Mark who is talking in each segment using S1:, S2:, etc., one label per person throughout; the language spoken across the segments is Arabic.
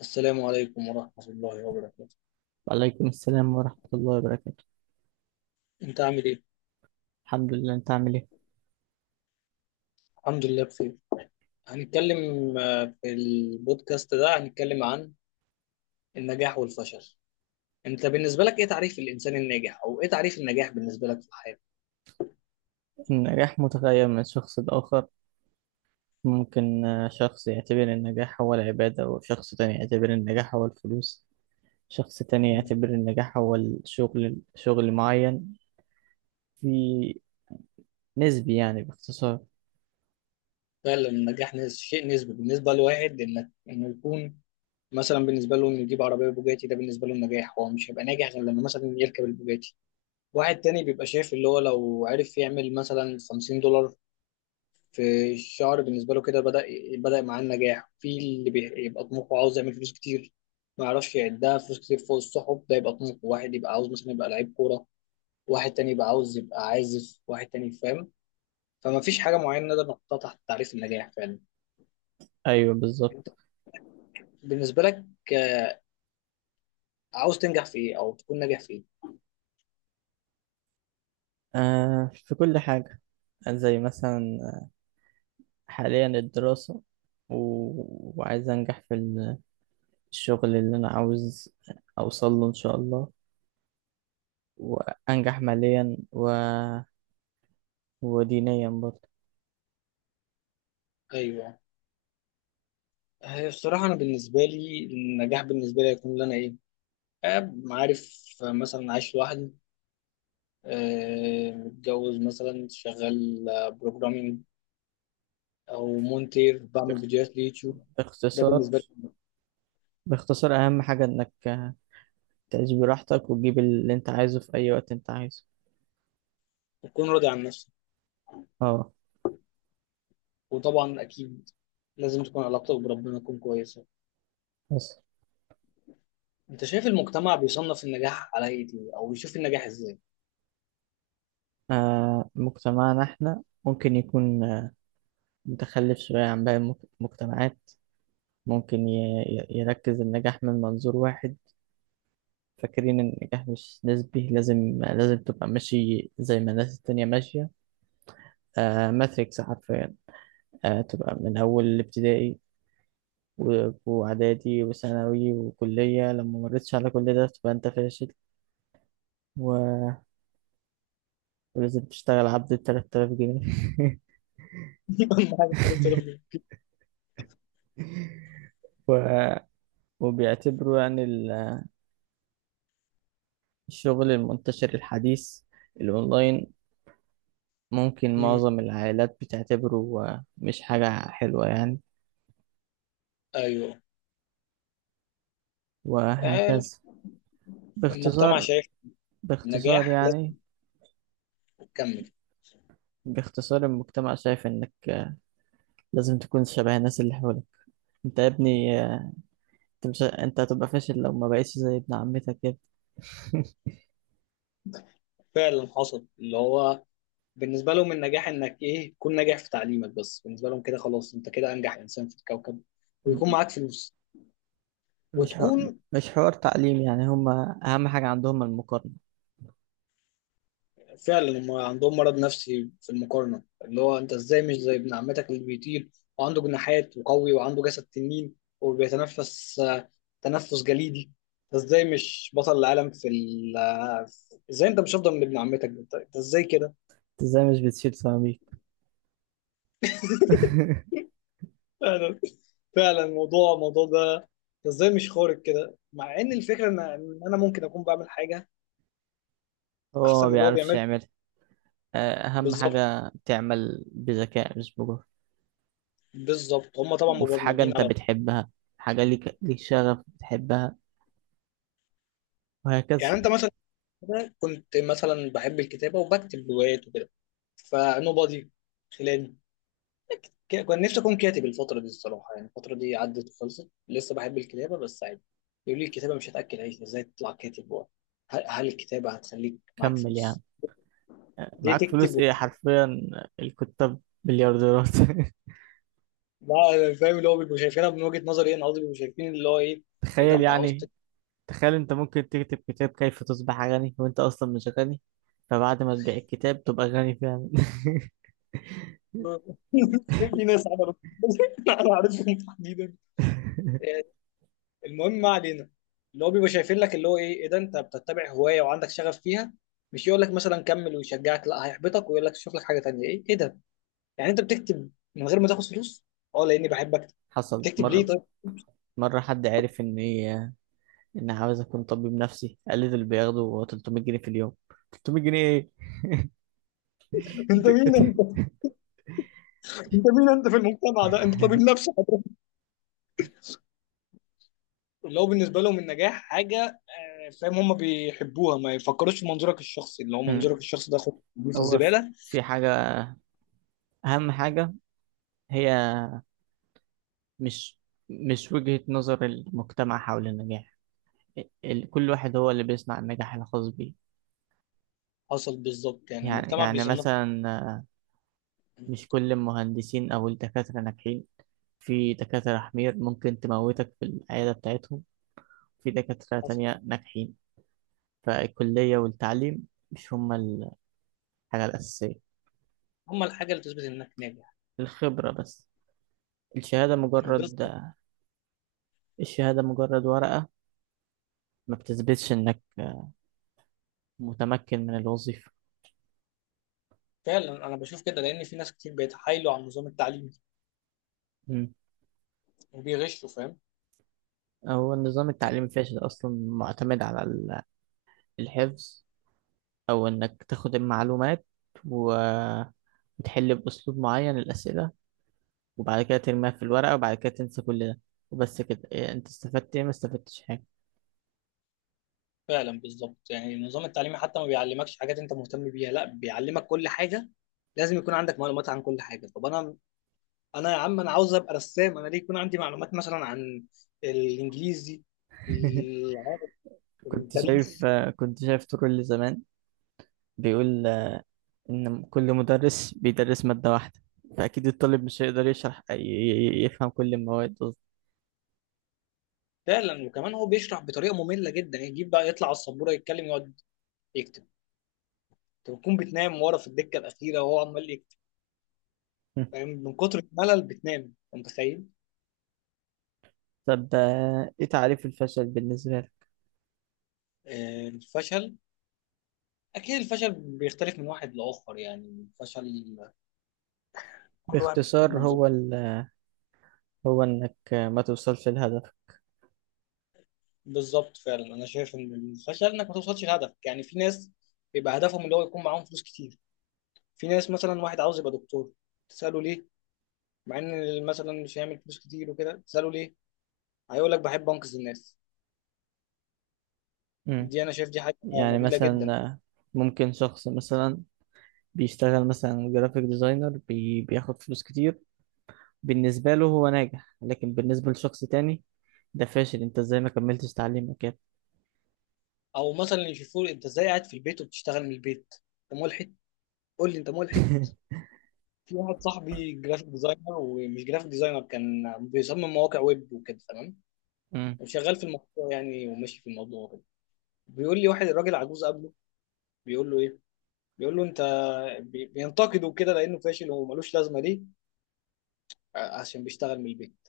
S1: السلام عليكم ورحمة الله وبركاته.
S2: وعليكم السلام ورحمة الله وبركاته.
S1: أنت عامل إيه؟
S2: الحمد لله، أنت عامل إيه؟
S1: الحمد لله بخير. هنتكلم في البودكاست ده هنتكلم عن النجاح والفشل. أنت بالنسبة لك إيه تعريف الإنسان الناجح أو إيه تعريف النجاح بالنسبة لك في الحياة؟
S2: النجاح متغير من شخص لآخر. ممكن شخص يعتبر النجاح هو العبادة، وشخص تاني يعتبر النجاح هو الفلوس. شخص تاني يعتبر النجاح هو الشغل، شغل معين في. نسبي يعني، باختصار.
S1: فعلا النجاح شيء نسبي، بالنسبة لواحد إنك إنه يكون مثلا بالنسبة له إنه يجيب عربية بوجاتي، ده بالنسبة له النجاح، هو مش هيبقى ناجح غير لما مثلا يركب البوجاتي. واحد تاني بيبقى شايف اللي هو لو عرف يعمل مثلا 50$ في الشعر بالنسبه له كده بدا، بدا معاه النجاح. في اللي بيبقى طموحه عاوز يعمل فلوس كتير، ما يعرفش يعدها، فلوس كتير فوق السحب، ده يبقى طموحه. واحد يبقى عاوز مثلا يبقى لعيب كوره، واحد تاني يبقى عاوز يبقى عازف، واحد تاني فاهم. فما فيش حاجه معينه نقدر نحطها تحت تعريف النجاح فعلا.
S2: أيوه،
S1: انت
S2: بالظبط.
S1: بالنسبه لك، آه، عاوز تنجح في ايه او تكون ناجح في ايه؟
S2: آه، في كل حاجة. زي مثلا حاليا الدراسة، و... وعايز أنجح في الشغل اللي أنا عاوز أوصل له إن شاء الله، وأنجح ماليا، و... ودينيا برضه.
S1: ايوه، هي الصراحه انا بالنسبه لي النجاح بالنسبه لي هيكون ان انا ايه، عارف، مثلا عايش لوحدي، متجوز، مثلا شغال بروجرامينج او مونتير بعمل
S2: باخت-
S1: فيديوهات ليوتيوب. ده
S2: باختصار
S1: بالنسبه لي.
S2: باختصار أهم حاجة إنك تعيش براحتك، وتجيب اللي أنت عايزه في أي وقت أنت عايزه.
S1: تكون راضي عن نفسك،
S2: اه.
S1: وطبعا اكيد لازم تكون علاقتك بربنا تكون كويسه.
S2: بس.
S1: انت شايف المجتمع بيصنف النجاح على ايه دي، او بيشوف النجاح ازاي؟
S2: مجتمعنا إحنا ممكن يكون متخلف شوية عن باقي المجتمعات. ممكن يركز النجاح من منظور واحد. فاكرين إن النجاح مش نسبي، لازم تبقى ماشي زي ما الناس التانية ماشية. ماتريكس حرفيا. تبقى من أول الابتدائي و- وإعدادي وثانوي وكلية، لما مريتش على كل ده تبقى أنت فاشل. و- ولازم تشتغل عبد التلات آلاف جنيه.
S1: أهم حاجة قلت ربنا.
S2: و... وبيعتبروا يعني الشغل المنتشر الحديث الأونلاين ممكن
S1: مم،
S2: معظم العائلات بتعتبره مش حاجة حلوة يعني.
S1: ايوه.
S2: وهكذا.
S1: آه، المجتمع
S2: باختصار
S1: شايف
S2: باختصار
S1: النجاح
S2: يعني،
S1: لازم تكمل.
S2: باختصار المجتمع شايف إنك لازم تكون شبه الناس اللي حواليك. أنت يا ابني، انت مش انت هتبقى فاشل لو ما بقيتش زي ابن عمتك كده.
S1: فعلا حصل اللي هو بالنسبة لهم النجاح انك ايه، تكون ناجح في تعليمك بس، بالنسبة لهم كده خلاص انت كده انجح انسان في الكوكب، ويكون معاك فلوس
S2: مش حو...
S1: وتكون.
S2: مش حوار تعليم، يعني هما اهم حاجة عندهم المقارنة.
S1: فعلا هم عندهم مرض نفسي في المقارنة، اللي هو انت ازاي مش زي ابن عمتك اللي بيطير وعنده جناحات وقوي وعنده جسد تنين وبيتنفس تنفس جليدي. انت ازاي مش بطل العالم في ال ازاي انت مش افضل من ابن عمتك، انت أنت ازاي كده؟
S2: انت ازاي مش بتشيل سيراميك؟
S1: فعلا. فعلا الموضوع، الموضوع ده ازاي مش خارق كده، مع ان الفكره ان إن انا ممكن اكون بعمل حاجه
S2: هو
S1: احسن
S2: ما
S1: من اللي هو
S2: بيعرفش
S1: بيعمله.
S2: يعملها. اهم
S1: بالظبط.
S2: حاجة تعمل بذكاء مش بجهد.
S1: بالظبط هم طبعا
S2: وفي حاجة
S1: مبرمجين
S2: انت
S1: على.
S2: بتحبها، حاجة ليك شغف بتحبها.
S1: يعني
S2: وهكذا.
S1: انت مثلا، أنا كنت مثلا بحب الكتابه وبكتب روايات وكده فنوبادي خلاني. كان نفسي اكون كاتب الفتره دي الصراحه، يعني الفتره دي عدت وخلصت، لسه بحب الكتابه بس عادي. يقول لي الكتابه مش هتاكل عيش، ازاي تطلع كاتب، هل الكتابه هتخليك معاك
S2: كمل يعني.
S1: فلوس؟ ليه
S2: معاك فلوس
S1: تكتب؟
S2: ايه حرفيا. الكتاب مليارديرات.
S1: لا، أنا فاهم اللي هو بيبقوا شايفينها، من وجهة نظري انا قصدي بيبقوا شايفين اللي هو ايه، ايه ده
S2: تخيل
S1: انت عاوز
S2: يعني. تخيل انت ممكن تكتب كتاب كيف تصبح غني، وانت اصلا مش غني. فبعد ما تبيع الكتاب تبقى غني فعلا.
S1: في ناس عملت. انا عارفهم تحديدا. المهم ما علينا. اللي هو بيبقى شايفين لك اللي هو ايه، ايه ده انت بتتبع هوايه وعندك شغف فيها، مش يقول لك مثلا كمل ويشجعك، لا هيحبطك ويقول لك شوف لك حاجه تانيه. ايه ايه ده، يعني انت بتكتب من غير ما تاخد فلوس؟ اه لاني بحب اكتب.
S2: حصل
S1: تكتب ليه
S2: مرة
S1: طيب؟
S2: مرة حد عرف ان عاوز اكون طبيب نفسي، قال لي دول بياخدوا 300 جنيه في اليوم. 300 جنيه ايه؟
S1: انت مين انت، انت مين انت في المجتمع ده انت طبيب نفسي. اللي هو بالنسبه لهم النجاح حاجه فاهم، هم بيحبوها، ما يفكروش في منظورك الشخصي، اللي هو منظورك
S2: مم.
S1: الشخصي ده خد في
S2: هو في
S1: الزباله.
S2: في حاجة، اهم حاجة هي مش مش وجهة نظر المجتمع حول النجاح. كل واحد هو اللي بيصنع النجاح الخاص بيه.
S1: حصل بالظبط، يعني
S2: يعني
S1: المجتمع
S2: يعني
S1: بيصنف.
S2: مثلا مش كل المهندسين أو الدكاترة ناجحين. في دكاترة حمير ممكن تموتك في العيادة بتاعتهم، في دكاترة
S1: حصل.
S2: تانية ناجحين. فالكلية والتعليم مش هما الحاجة الأساسية،
S1: هم الحاجه اللي تثبت انك ناجح.
S2: الخبرة بس. الشهادة مجرد
S1: بالظبط.
S2: الشهادة مجرد ورقة، ما بتثبتش إنك متمكن من الوظيفة.
S1: فعلا انا بشوف كده، لان في ناس كتير بيتحايلوا على النظام التعليمي
S2: مم.
S1: وبيغشوا فاهم.
S2: هو النظام التعليمي فاشل أصلا، معتمد على الحفظ، أو إنك تاخد المعلومات وتحل بأسلوب معين الأسئلة، وبعد كده ترميها في الورقة، وبعد كده تنسى كل ده. وبس كده، إيه انت استفدت ايه؟ ما استفدتش حاجة.
S1: فعلا بالظبط، يعني النظام التعليمي حتى ما بيعلمكش حاجات انت مهتم بيها، لا بيعلمك كل حاجه، لازم يكون عندك معلومات عن كل حاجه. طب انا، انا يا عم انا عاوز ابقى رسام، انا ليه يكون عندي معلومات مثلا عن الانجليزي، العربي،
S2: كنت
S1: التاريخ.
S2: شايف آه، كنت شايف طول زمان بيقول، ان كل مدرس بيدرس مادة واحدة، فأكيد الطالب مش هيقدر يشرح يفهم كل المواد أصلا.
S1: فعلا وكمان هو بيشرح بطريقه ممله جدا، يجيب بقى يطلع على السبوره يتكلم يقعد يكتب، انت بتكون بتنام ورا في الدكه الاخيره وهو عمال يكتب فاهم، من كتر الملل بتنام انت متخيل.
S2: طب، ايه تعريف الفشل بالنسبة لك؟
S1: الفشل، اكيد الفشل بيختلف من واحد لاخر، يعني الفشل كل واحد بيشوفه
S2: باختصار
S1: بمنظور.
S2: هو انك ما توصلش لهدف.
S1: بالظبط. فعلا انا شايف ان الفشل انك ما توصلش لهدفك. يعني في ناس بيبقى هدفهم اللي هو يكون معاهم فلوس كتير، في ناس مثلا واحد عاوز يبقى دكتور، تساله ليه، مع ان مثلا مش هيعمل فلوس كتير وكده، تساله ليه، هيقول لك بحب انقذ الناس.
S2: مم.
S1: دي انا شايف دي حاجه
S2: يعني
S1: نبيله جدا.
S2: مثلا ممكن شخص مثلا بيشتغل مثلا جرافيك ديزاينر، بياخد فلوس كتير. بالنسبة له هو ناجح، لكن بالنسبة لشخص تاني ده فاشل. انت ازاي ما كملتش تعليمك كده؟
S1: او مثلا يشوفوه انت ازاي قاعد في البيت وبتشتغل من البيت، انت ملحد، قول لي انت ملحد. في واحد صاحبي جرافيك ديزاينر، ومش جرافيك ديزاينر، كان بيصمم مواقع ويب وكده، تمام،
S2: مم.
S1: وشغال في الموضوع يعني، وماشي في الموضوع وكده، بيقول لي واحد الراجل عجوز قبله، بيقول له ايه، بيقول له انت، بينتقده كده لانه فاشل وملوش لازمه ليه، عشان بيشتغل من البيت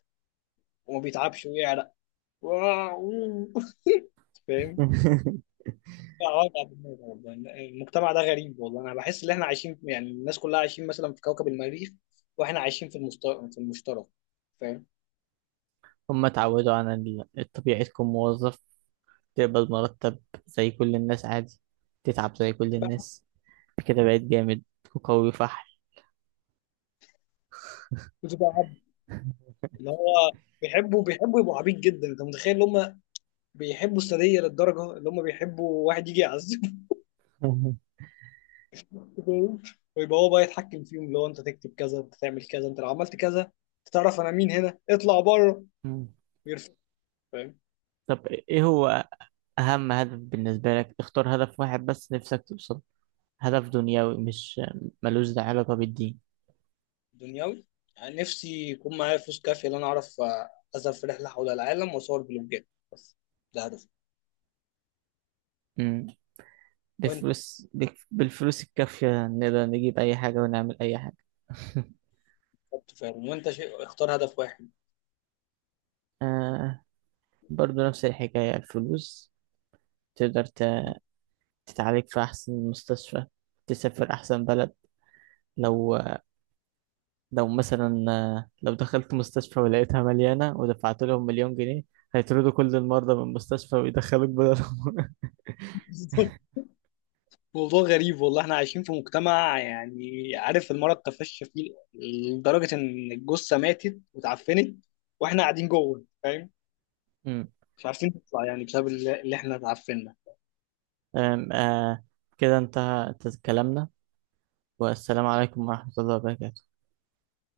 S1: وما بيتعبش ويعرق. واو. فاهم. لا، وجع دماغ والله. المجتمع ده غريب والله، انا بحس ان احنا عايشين يعني الناس كلها عايشين مثلا في كوكب المريخ، واحنا عايشين في في المشترك فاهم.
S2: هما اتعودوا على الطبيعي، تكون موظف، تقبض مرتب زي كل الناس، عادي، تتعب زي كل
S1: تبقى،
S2: الناس، كده بقيت جامد وقوي فحل.
S1: بتبقى عبد اللي هو، بيحبوا، بيحبوا يبقوا عبيط جدا، انت متخيل ان هم بيحبوا السادية للدرجة اللي هم بيحبوا واحد يجي يعذبهم. فاهم؟ ويبقى هو بقى يتحكم فيهم، اللي هو انت تكتب كذا، انت تعمل كذا، انت لو عملت كذا انت تعرف انا مين، هنا اطلع بره
S2: مم.
S1: ويرفع.
S2: طب ايه هو اهم هدف بالنسبة لك؟ اختار هدف واحد بس نفسك توصل، هدف دنيوي، مش ملوش ده علاقة بالدين.
S1: دنيوي، يعني نفسي يكون معايا فلوس كافية إن أنا أعرف أذهب في رحلة حول العالم وأصور بلوجات، بس. ده هدفي. وأنت،
S2: بالفلوس الكافية نقدر نجيب أي حاجة ونعمل أي حاجة.
S1: بالظبط فاهم، وأنت شيء، اختار هدف واحد.
S2: آه، برضو نفس الحكاية، الفلوس. تقدر تتعالج في أحسن مستشفى، تسافر أحسن بلد. لو لو مثلا، لو دخلت مستشفى ولقيتها مليانة ودفعت لهم مليون جنيه، هيطردوا كل المرضى من المستشفى ويدخلوك بدلهم.
S1: موضوع غريب والله، احنا عايشين في مجتمع يعني عارف، المرض تفشى فيه لدرجة إن الجثة ماتت واتعفنت وإحنا قاعدين جوه فاهم،
S2: أمم،
S1: مش عارفين نطلع، يعني بسبب اللي اللي إحنا اتعفنا.
S2: آم، آه كده انتهى كلامنا، والسلام عليكم ورحمة الله وبركاته.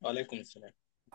S1: وعليكم السلام.